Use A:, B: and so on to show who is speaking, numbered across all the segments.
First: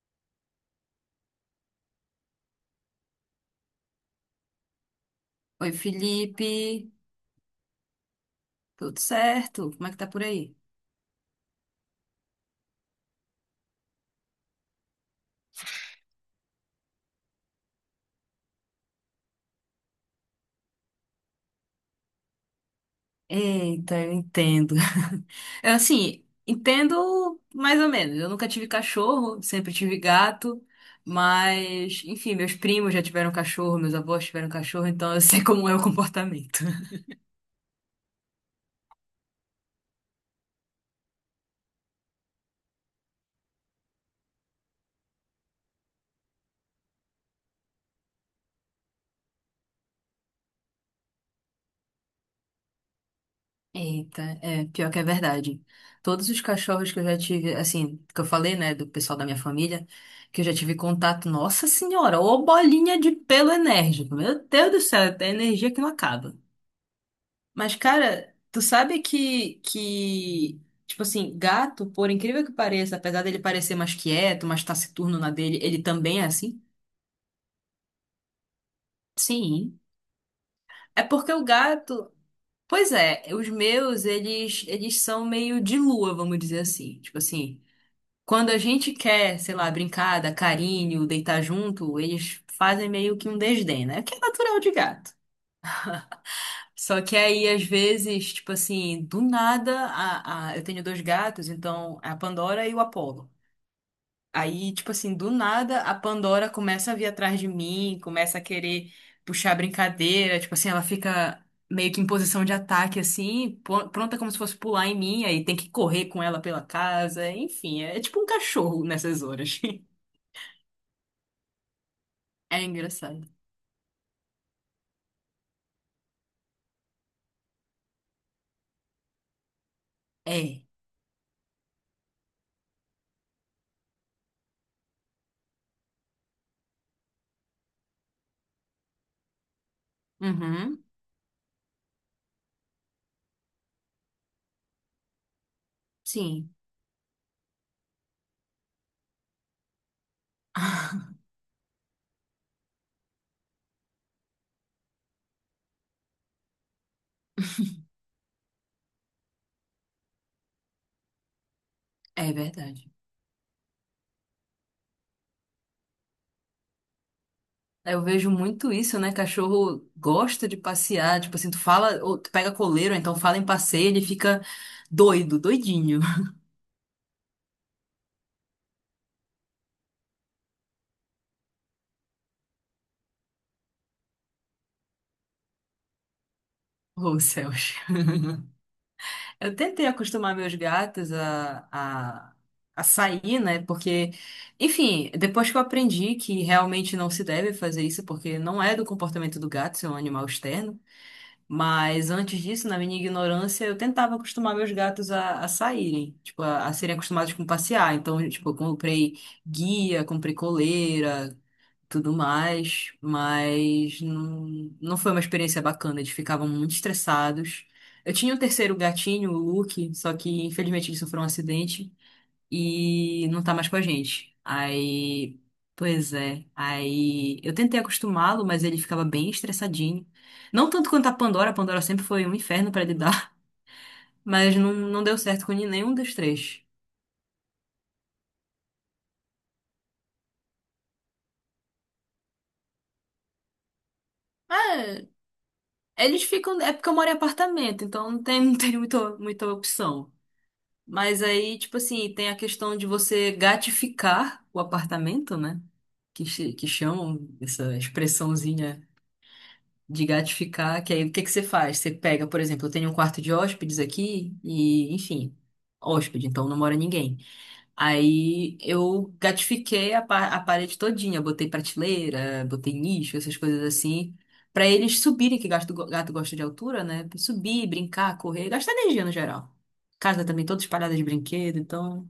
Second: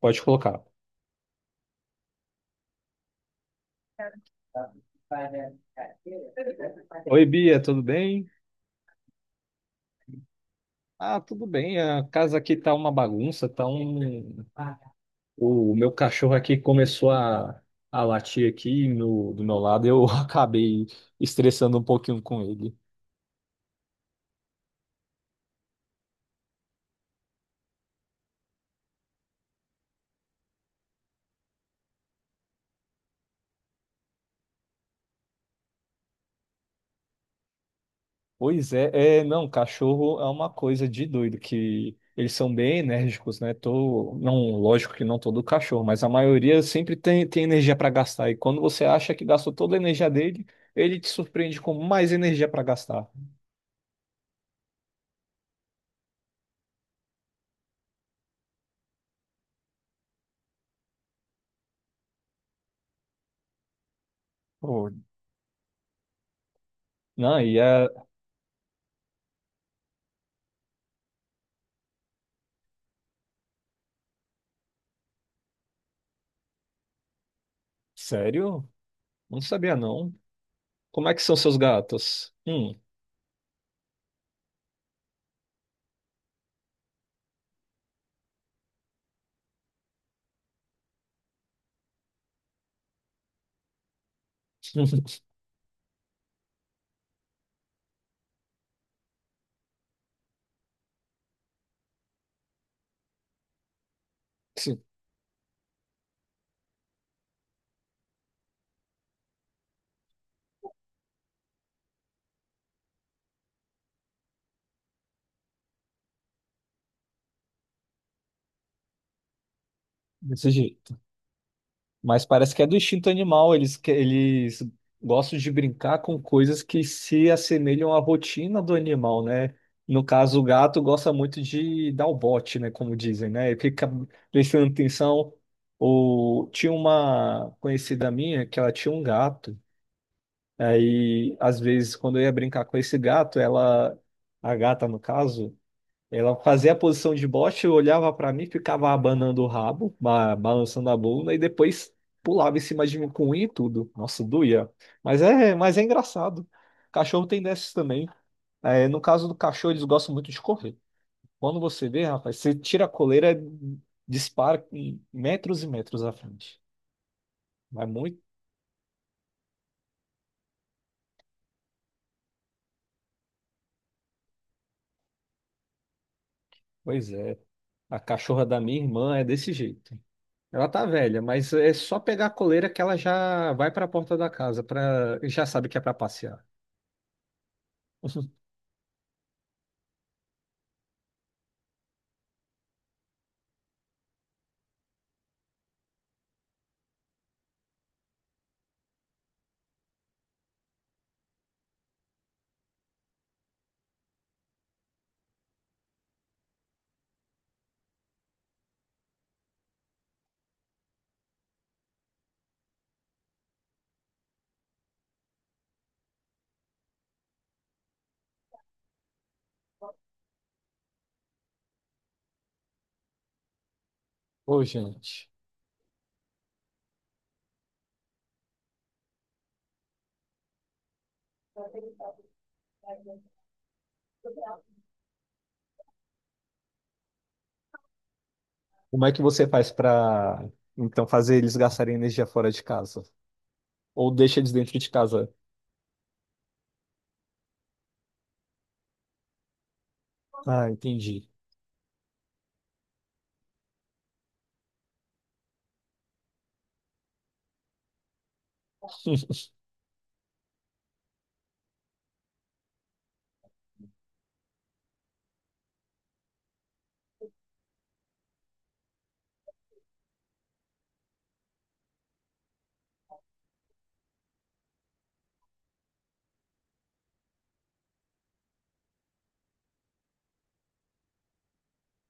A: Pode colocar.
B: Oi, Felipe.
A: Oi, Bia, tudo bem?
B: Tudo certo? Como é que tá por aí?
A: Ah, tudo bem. A casa aqui tá uma bagunça, tá O meu cachorro aqui começou a latir aqui do meu lado, eu acabei estressando um pouquinho com ele.
B: Eita, eu entendo. Eu, assim, entendo mais ou menos. Eu nunca tive cachorro, sempre tive gato. Mas, enfim, meus primos já tiveram cachorro, meus avós tiveram cachorro, então eu sei como é o comportamento.
A: Pois não, cachorro é uma coisa de doido, que eles são bem enérgicos, né? Não, lógico que não todo cachorro, mas a maioria sempre tem energia para gastar. E quando você acha que gastou toda a energia dele, ele te surpreende com mais energia para gastar.
B: Eita, é, pior que é verdade. Todos os cachorros que eu já tive, assim, que eu falei, né, do pessoal da minha família, que eu já tive contato, nossa senhora, ô bolinha de pelo enérgico. Meu Deus do
A: Pô,
B: céu, é energia que não acaba.
A: não, e
B: Mas,
A: é
B: cara, tu sabe que, tipo assim, gato, por incrível que pareça, apesar dele parecer mais quieto, mais taciturno na dele, ele também é assim?
A: sério? Não sabia
B: Sim.
A: não.
B: É
A: Como é que
B: porque
A: são
B: o
A: seus
B: gato.
A: gatos?
B: Pois é, os meus, eles são meio de lua, vamos dizer assim. Tipo assim, quando a gente quer, sei lá, brincar, dar carinho, deitar junto, eles fazem meio que um desdém, né? Que é natural de gato. Só que aí, às vezes, tipo assim, do nada, eu tenho dois gatos, então é a Pandora e o Apollo. Aí,
A: Desse
B: tipo assim, do nada, a Pandora começa a vir atrás de mim, começa a querer puxar brincadeira, tipo assim, ela fica meio que em posição de ataque, assim, pronta como se fosse pular em mim, aí tem que correr com ela pela casa, enfim, é tipo um cachorro nessas horas.
A: desse jeito. Mas parece
B: É
A: que é do instinto
B: engraçado.
A: animal, eles gostam de brincar com coisas que se assemelham à rotina do animal, né? No caso, o
B: É.
A: gato gosta muito de dar o bote, né, como dizem, né? E fica prestando atenção. Tinha uma conhecida minha que ela tinha um gato.
B: Uhum.
A: Aí, às vezes, quando eu ia brincar com esse gato, a gata no caso, ela
B: Sim.
A: fazia a posição de bote, olhava pra mim, ficava abanando o rabo, balançando a bunda e depois pulava em cima de mim com unha e tudo. Nossa, doía. Mas é engraçado. Cachorro tem dessas também. É, no caso do cachorro, eles gostam muito de correr. Quando você vê,
B: É
A: rapaz, você
B: verdade.
A: tira a coleira, dispara em metros e metros à frente. Mas
B: Eu
A: muito,
B: vejo muito isso, né? Cachorro gosta de passear, tipo assim, tu fala, ou tu pega coleiro, ou então fala em passeio, ele fica doido, doidinho.
A: pois é. A cachorra da minha irmã é desse jeito. Ela tá velha, mas é só pegar a coleira que ela já vai para a porta da casa, para já sabe que é para passear.
B: Oh, céus. Eu tentei acostumar meus gatos a sair, né? Porque, enfim, depois que eu aprendi que realmente não se deve fazer isso, porque não é do comportamento do gato ser um animal externo. Mas antes disso, na minha ignorância, eu tentava acostumar meus gatos a saírem, tipo, a serem acostumados com passear. Então, tipo, eu comprei guia, comprei coleira, tudo mais, mas não, não foi uma experiência bacana, eles ficavam muito estressados. Eu tinha um terceiro gatinho, o Luke, só que infelizmente ele sofreu um acidente e não tá mais com a gente.
A: Ô, gente,
B: Aí, pois é. Aí eu tentei acostumá-lo, mas ele ficava bem estressadinho. Não tanto quanto a Pandora sempre foi um inferno pra lidar, mas não, não deu certo com nenhum dos três.
A: como é que você faz para então fazer eles gastarem energia fora de casa? Ou deixa eles dentro de
B: É,
A: casa?
B: eles ficam. É porque eu moro em apartamento, então não tem, não tem muita, muita opção.
A: Ah,
B: Mas
A: entendi.
B: aí, tipo assim, tem a questão de você gatificar o apartamento, né? Que, que chamam essa expressãozinha de gatificar, que aí o que que você faz? Você pega, por exemplo, eu tenho um quarto de hóspedes aqui e, enfim, hóspede, então não mora ninguém. Aí eu gatifiquei a, a parede todinha, botei prateleira, botei nicho, essas coisas assim, pra eles subirem, que gato, gato gosta de altura, né? Subir, brincar, correr, gastar energia no geral. Casa também toda espalhada de brinquedo, então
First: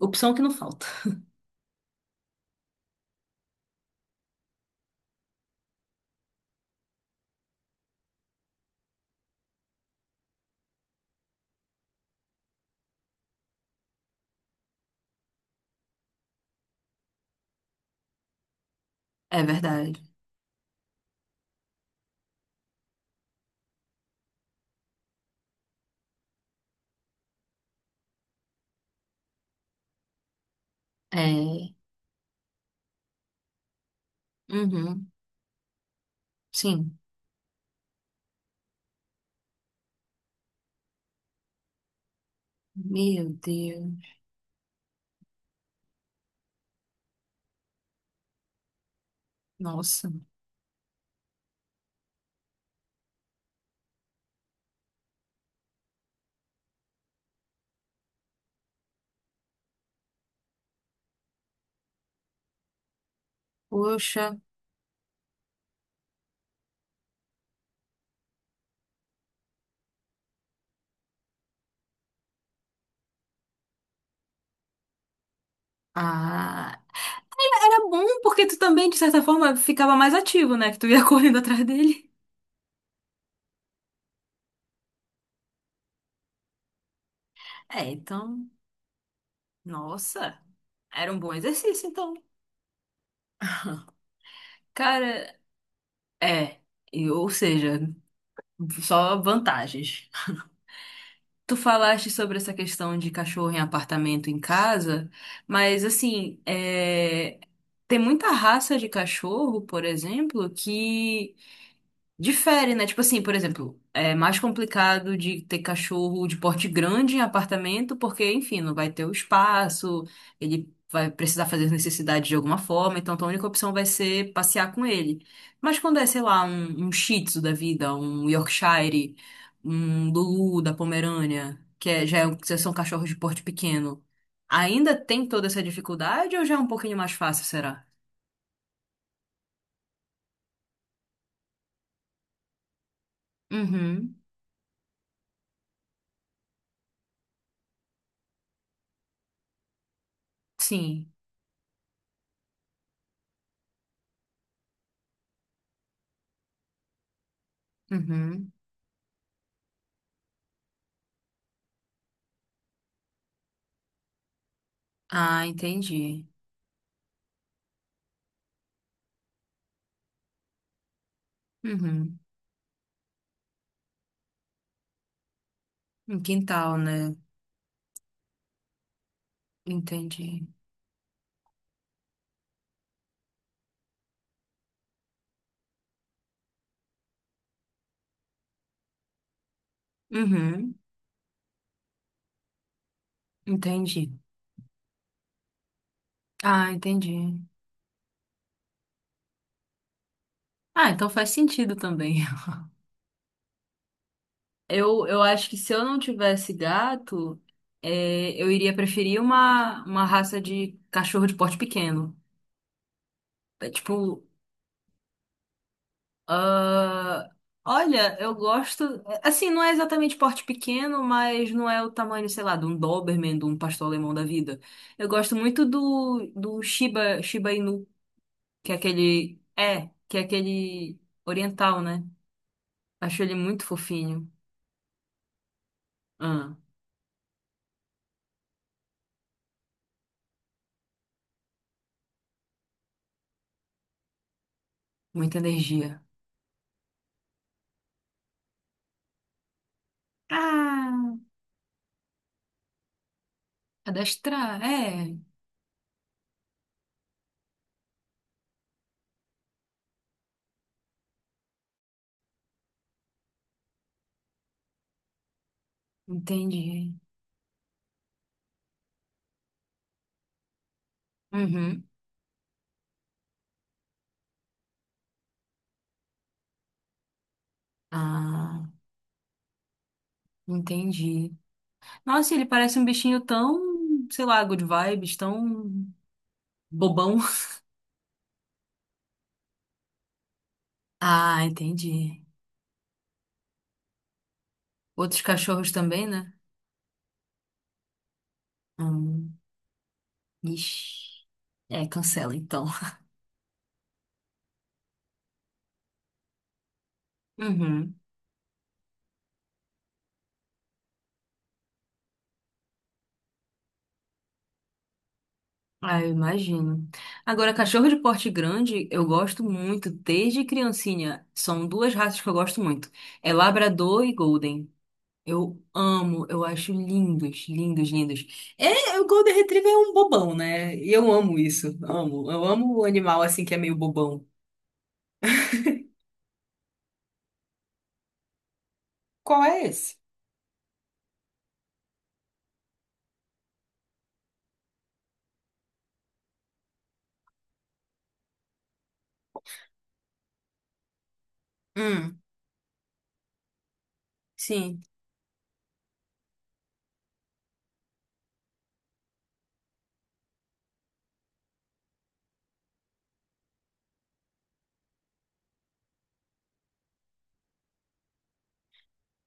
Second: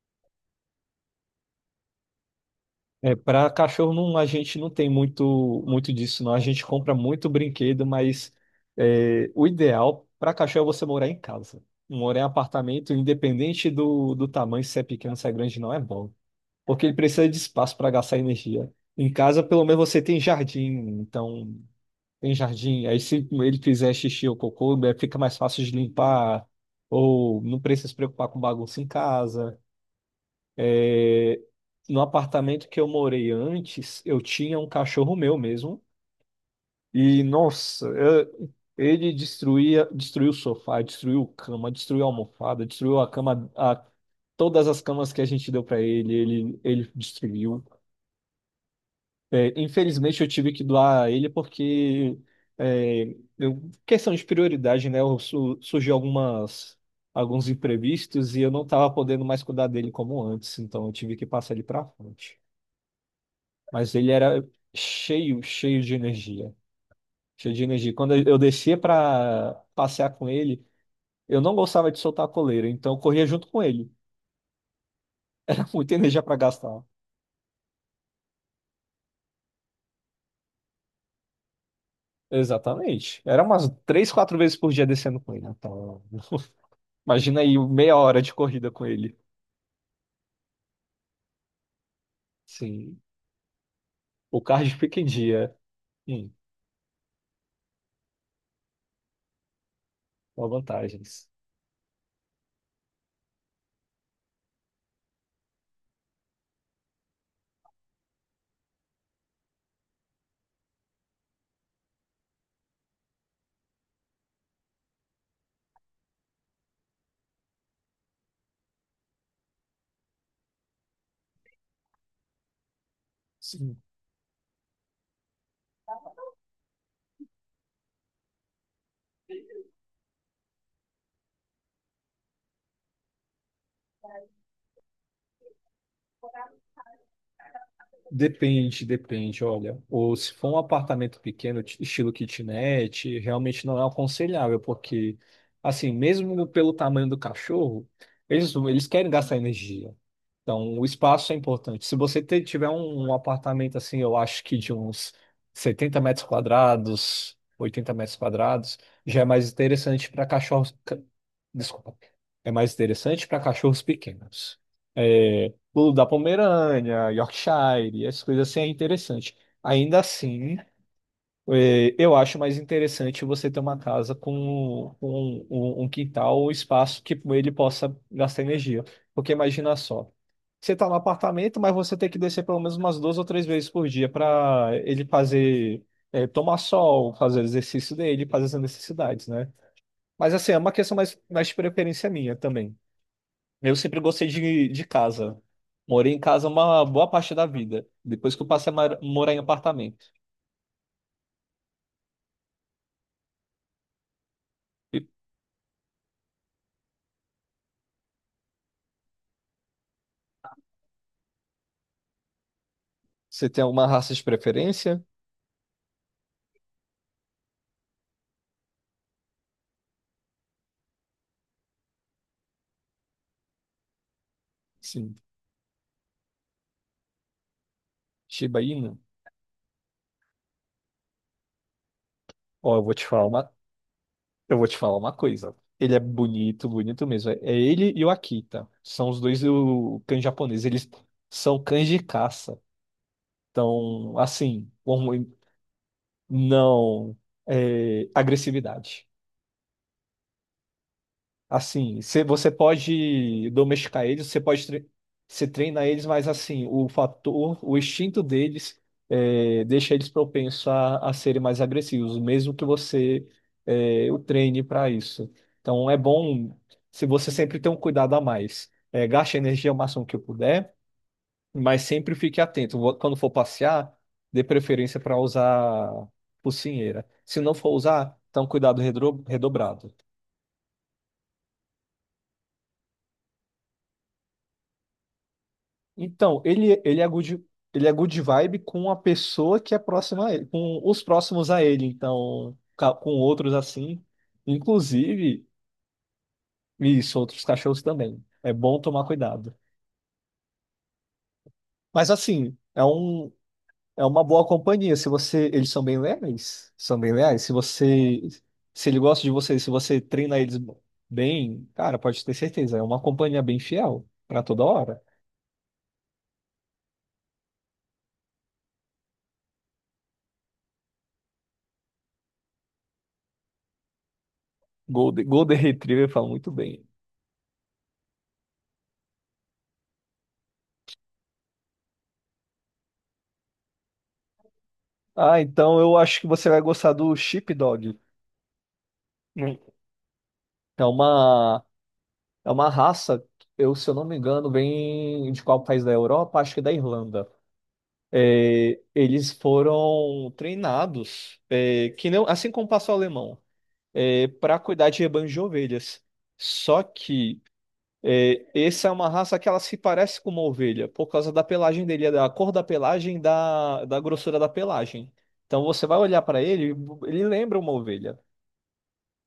B: opção que não falta.
A: É, para cachorro não, a gente não tem muito disso, não. A gente compra muito brinquedo, mas é, o ideal para cachorro é você morar em casa. Morar em apartamento, independente do tamanho, se é pequeno, se é grande, não é bom. Porque ele precisa de espaço para gastar energia. Em casa,
B: É
A: pelo menos
B: verdade.
A: você tem jardim, então tem jardim. Aí se ele fizer xixi ou cocô, né, fica mais fácil de limpar, ou não precisa se preocupar com bagunça em casa. É,
B: É.
A: no apartamento que eu morei antes, eu tinha um
B: Uhum.
A: cachorro meu mesmo,
B: Sim.
A: e nossa, ele destruía, destruiu o sofá, destruiu a cama, destruiu a almofada, destruiu
B: Meu Deus.
A: todas as camas que a gente deu para ele, ele destruiu. É,
B: Nossa.
A: infelizmente eu tive que doar ele porque é, questão de prioridade, né? Surgiu algumas alguns imprevistos e eu não estava podendo mais cuidar dele como antes, então eu tive que passar ele para frente. Mas ele
B: Poxa.
A: era cheio de energia, cheio de energia. Quando eu descia para passear com ele, eu não gostava de soltar a coleira, então eu corria junto com ele. Era muita energia para
B: Ah,
A: gastar.
B: era bom porque tu também, de certa forma, ficava mais ativo, né? Que tu ia correndo atrás dele.
A: Exatamente. Era umas três, quatro vezes por dia descendo com ele, então. Imagina aí
B: É,
A: meia hora de
B: então,
A: corrida com ele.
B: nossa, era um bom exercício, então.
A: Sim. O cardio fica em
B: Cara,
A: dia. Sim,
B: é, ou seja, só vantagens.
A: com vantagens.
B: Tu falaste sobre essa questão de cachorro em apartamento em casa, mas assim, é, tem muita raça de cachorro, por exemplo, que Difere, né? Tipo assim, por exemplo, é mais complicado de ter cachorro de porte grande em apartamento, porque, enfim, não vai ter o espaço, ele vai precisar fazer as necessidades de alguma forma, então a única opção
A: Sim.
B: vai ser passear com ele. Mas quando é, sei lá, um Shih Tzu da vida, um Yorkshire, um Lulu da Pomerânia, que é, já são cachorros de porte pequeno, ainda tem toda essa dificuldade ou já é um pouquinho mais fácil, será?
A: Depende, olha. Ou se for um apartamento pequeno, estilo kitnet, realmente não é
B: Uhum,
A: aconselhável, porque, assim, mesmo pelo tamanho do cachorro, eles querem gastar energia. Então, o
B: sim.
A: espaço é importante. Se você tiver um apartamento assim, eu acho que de uns 70 metros quadrados, 80 metros
B: Uhum.
A: quadrados, já é mais interessante para cachorros. Desculpa. É mais interessante para cachorros pequenos.
B: Ah,
A: É, pulo da
B: entendi.
A: Pomerânia, Yorkshire, essas coisas assim é interessante. Ainda assim. É, eu
B: Uhum.
A: acho mais interessante você ter uma casa com um
B: Um
A: quintal ou
B: quintal,
A: espaço
B: né?
A: que ele possa gastar energia. Porque imagina só,
B: Entendi.
A: você está no apartamento, mas você tem que descer pelo menos umas duas ou três vezes por dia para ele fazer, é, tomar sol, fazer o exercício dele, fazer as necessidades, né? Mas assim, é uma
B: Uhum.
A: questão mais de preferência minha também. Eu sempre
B: Entendi.
A: gostei de casa. Morei em casa
B: Ah,
A: uma boa parte
B: entendi.
A: da vida, depois que eu passei a morar em apartamento.
B: Ah, então faz sentido também.
A: E
B: Eu acho que se eu não tivesse gato, é, eu iria preferir uma raça de cachorro de porte pequeno.
A: você tem
B: É,
A: alguma raça de
B: tipo,
A: preferência?
B: ah, olha, eu gosto. Assim, não é exatamente porte pequeno, mas não é o tamanho, sei lá, de um Doberman, de um pastor alemão da vida. Eu
A: Sim.
B: gosto muito do, do Shiba, Shiba Inu.
A: Shiba
B: Que é
A: Inu.
B: aquele. É, que é aquele oriental, né?
A: Ó,
B: Acho ele muito fofinho.
A: eu vou te falar uma coisa. Ele é
B: Ah,
A: bonito, bonito mesmo. É ele e o Akita. São os dois o cães japoneses. Eles são cães de caça. Então, assim,
B: muita energia.
A: não é, agressividade.
B: Ah,
A: Assim, você pode domesticar eles,
B: adestrar, é.
A: você treina eles, mas assim, o fator, o instinto deles é, deixa eles propensos a serem mais agressivos, mesmo que você é, o treine para isso. Então é bom
B: Entendi.
A: se você sempre tem um cuidado a mais. É, gaste a energia o máximo que puder, mas
B: Uhum.
A: sempre fique atento. Quando for passear, dê preferência para usar focinheira. Se não for usar, então
B: Ah,
A: cuidado redobrado.
B: entendi. Nossa, ele parece um bichinho tão, sei lá, good vibes, tão
A: Então,
B: bobão.
A: ele é good vibe com a pessoa que é próxima a ele, com os
B: Ah,
A: próximos a ele,
B: entendi.
A: então, com outros assim,
B: Outros
A: inclusive,
B: cachorros também, né?
A: isso, outros cachorros também. É bom tomar
B: Hum,
A: cuidado.
B: ixi. É,
A: Mas
B: cancela
A: assim,
B: então.
A: é uma boa companhia. Se você, eles são bem leais, são bem leais. Se
B: Uhum.
A: você, se ele gosta de você, se você treina eles bem, cara, pode ter certeza, é uma companhia bem fiel para toda hora.
B: Ah, eu imagino. Agora, cachorro de porte grande, eu gosto muito desde criancinha. São duas raças que eu gosto muito. É Labrador e Golden.
A: Golden, Golden
B: Eu
A: Retriever
B: amo,
A: fala
B: eu
A: muito
B: acho
A: bem.
B: lindos, lindos, lindos. É, o Golden Retriever é um bobão, né? E eu amo isso. Amo. Eu amo o animal assim que é meio bobão.
A: Ah, então eu acho que você vai gostar do Sheepdog.
B: Qual
A: Hum.
B: é esse?
A: É uma, é uma raça, eu, se eu não me engano, vem de qual país da Europa? Acho que da Irlanda. É, eles foram treinados, é, que
B: Hum,
A: não, assim como o pastor alemão, para
B: sim.
A: cuidar de rebanhos de ovelhas. Só que é, essa é uma raça que ela se parece com uma ovelha, por causa da pelagem dele, da cor da pelagem, da grossura da pelagem. Então você vai olhar para ele, ele lembra uma ovelha.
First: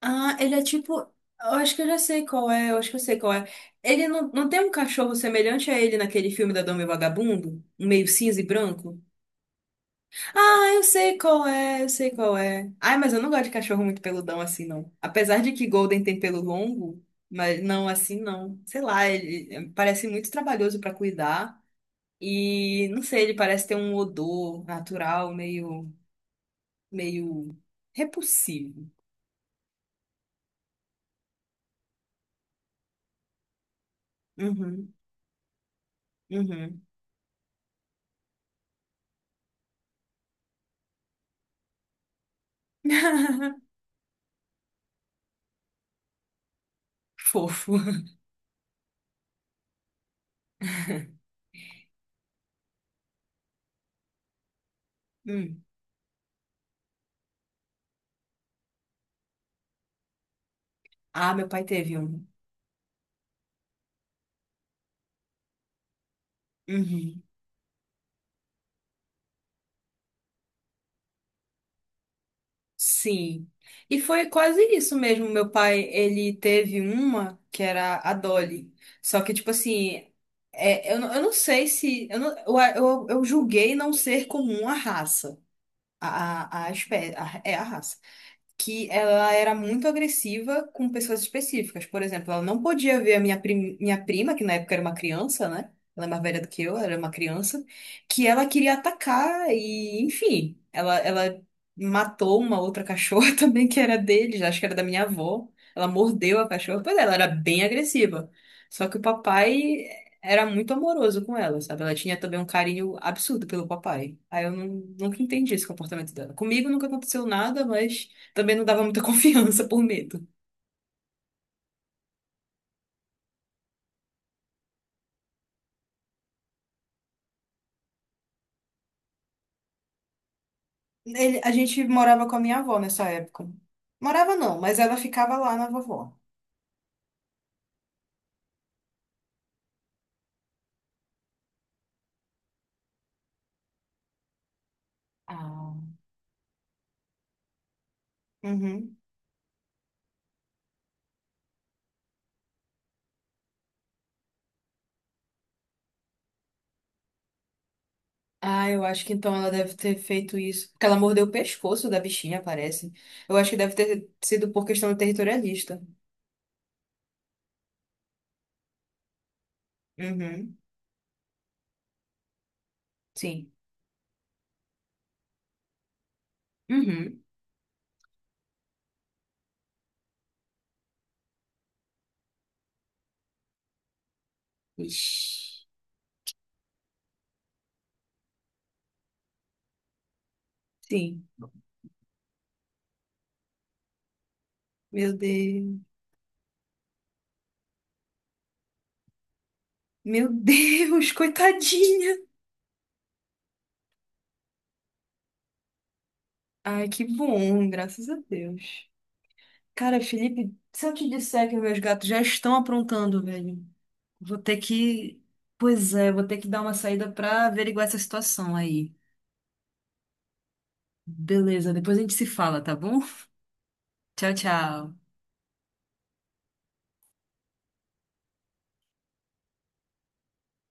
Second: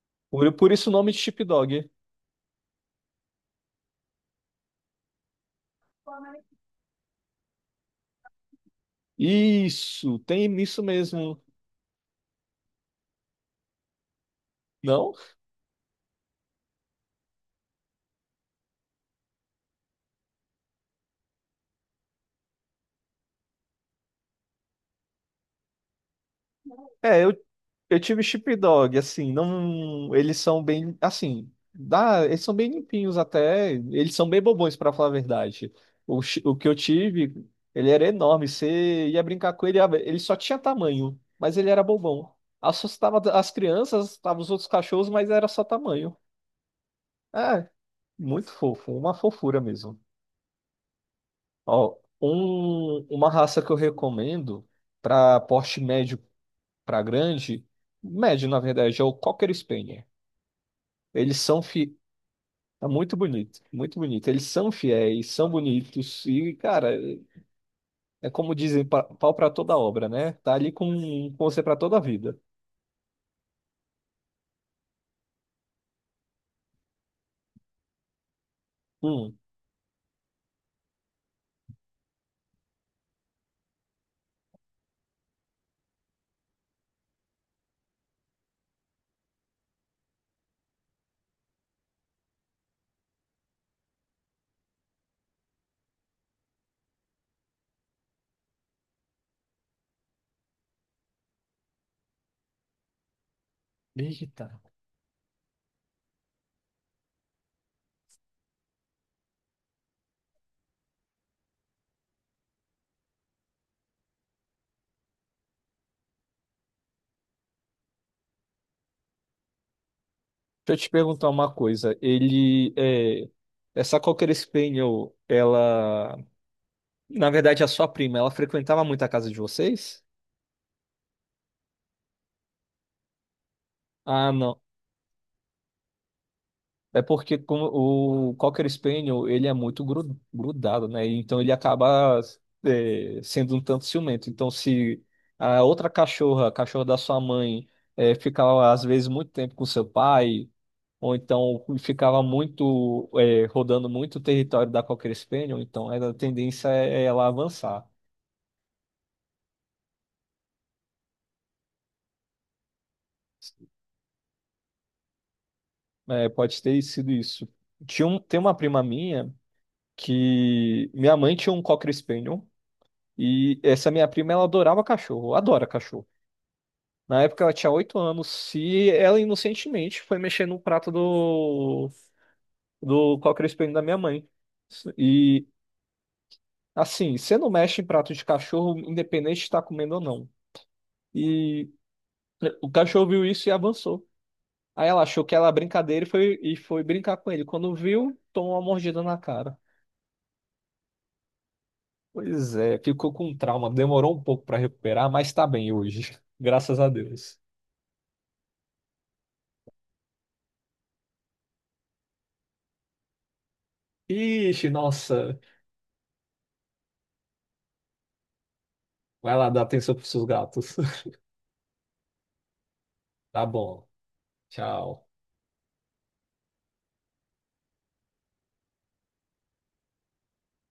B: Ah,
A: Por,
B: ele é
A: por isso o
B: tipo.
A: nome de chip
B: Eu acho que eu
A: dog.
B: já sei qual é, eu acho que eu sei qual é. Ele não, não tem um cachorro semelhante a ele naquele filme da Dama e o Vagabundo? Um meio cinza e branco?
A: Isso, tem
B: Ah,
A: isso
B: eu sei
A: mesmo.
B: qual é, eu sei qual é. Ai, mas eu não gosto de cachorro muito peludão assim, não.
A: Não?
B: Apesar de que Golden tem pelo longo, mas não assim, não. Sei lá, ele é, parece muito trabalhoso pra cuidar. E não sei, ele parece ter um odor natural meio,
A: É, eu,
B: meio
A: eu tive Chip
B: repulsivo.
A: dog, assim, não. Eles são bem. Assim, dá, eles são bem limpinhos até. Eles são bem bobões, pra
B: Uhum,
A: falar a verdade. O que eu
B: uhum.
A: tive, ele era enorme. Você ia brincar com ele, ele só tinha tamanho, mas ele era bobão. Assustava as crianças, assustava os outros cachorros, mas era só tamanho. É,
B: Fofo.
A: muito fofo, uma fofura mesmo. Ó, uma raça que eu recomendo para
B: Hum.
A: porte médio para grande, médio na verdade, é o Cocker Spaniel.
B: Ah,
A: Eles
B: meu
A: são
B: pai
A: fi...
B: teve um.
A: é muito bonito, muito bonito. Eles são fiéis, são bonitos e, cara,
B: Uhum.
A: é como dizem, pau para toda obra, né? Tá ali com você para toda a vida.
B: Sim. E foi quase isso mesmo. Meu pai, ele teve uma que era a Dolly. Só que,
A: Hum.
B: tipo assim, é, eu, eu não sei se. Eu, eu julguei não ser comum a raça. A espécie. É a raça que ela era muito agressiva com pessoas específicas. Por exemplo, ela não podia ver a minha, minha prima, que na época era uma criança, né? Ela é mais velha do que eu, era uma criança, que ela queria atacar e, enfim, ela matou uma outra cachorra também que era deles,
A: Eita.
B: acho que era da minha avó. Ela mordeu a cachorra, pois é, ela era bem agressiva. Só que o papai era muito amoroso com ela, sabe? Ela tinha também um carinho absurdo pelo papai. Aí eu não- nunca entendi esse comportamento dela. Comigo nunca aconteceu nada, mas também não dava muita confiança por medo.
A: Deixa eu te perguntar uma coisa. Ele é essa Cocker Spaniel, na verdade, a sua prima, ela frequentava muito a casa de vocês?
B: Ele- a gente morava com a minha avó nessa época.
A: Ah,
B: Morava
A: não.
B: não, mas ela ficava lá na vovó.
A: É porque como o Cocker Spaniel, ele é muito grudado, né? Então ele acaba é, sendo um tanto ciumento. Então se a
B: Ah.
A: outra cachorra, a cachorra da sua mãe, é, ficava às
B: Uhum.
A: vezes muito tempo com seu pai, ou então ficava muito é, rodando muito o território da Cocker Spaniel, então a tendência é ela avançar.
B: Ah, eu acho que então ela deve ter feito isso. Porque ela mordeu o pescoço da bichinha, parece. Eu acho que deve ter sido por questão territorialista.
A: É, pode ter sido isso. Tem uma prima minha
B: Uhum.
A: que minha mãe tinha um Cocker Spaniel.
B: Sim.
A: E essa minha prima, ela adorava cachorro, adora cachorro. Na
B: Uhum.
A: época ela tinha 8 anos e ela inocentemente foi mexer no prato do cochrane da minha mãe.
B: Ixi.
A: E assim, você não mexe em prato de cachorro, independente de estar comendo ou não.
B: Sim.
A: E é, o cachorro viu isso e avançou. Aí ela
B: Meu
A: achou que era
B: Deus.
A: brincadeira e e foi brincar com ele. Quando viu, tomou uma mordida na cara.
B: Meu Deus, coitadinha.
A: Pois é, ficou com trauma, demorou um pouco para recuperar, mas tá bem hoje, graças a
B: Ai, que
A: Deus.
B: bom, graças a Deus. Cara, Felipe, se eu te disser que meus gatos já estão aprontando, velho, vou ter
A: Ixi,
B: que.
A: nossa.
B: Pois é, vou ter que dar uma saída pra averiguar essa situação aí.
A: Vai lá, dar atenção pros seus gatos.
B: Beleza, depois a gente se fala, tá bom?
A: Tá bom.
B: Tchau, tchau.
A: Tchau.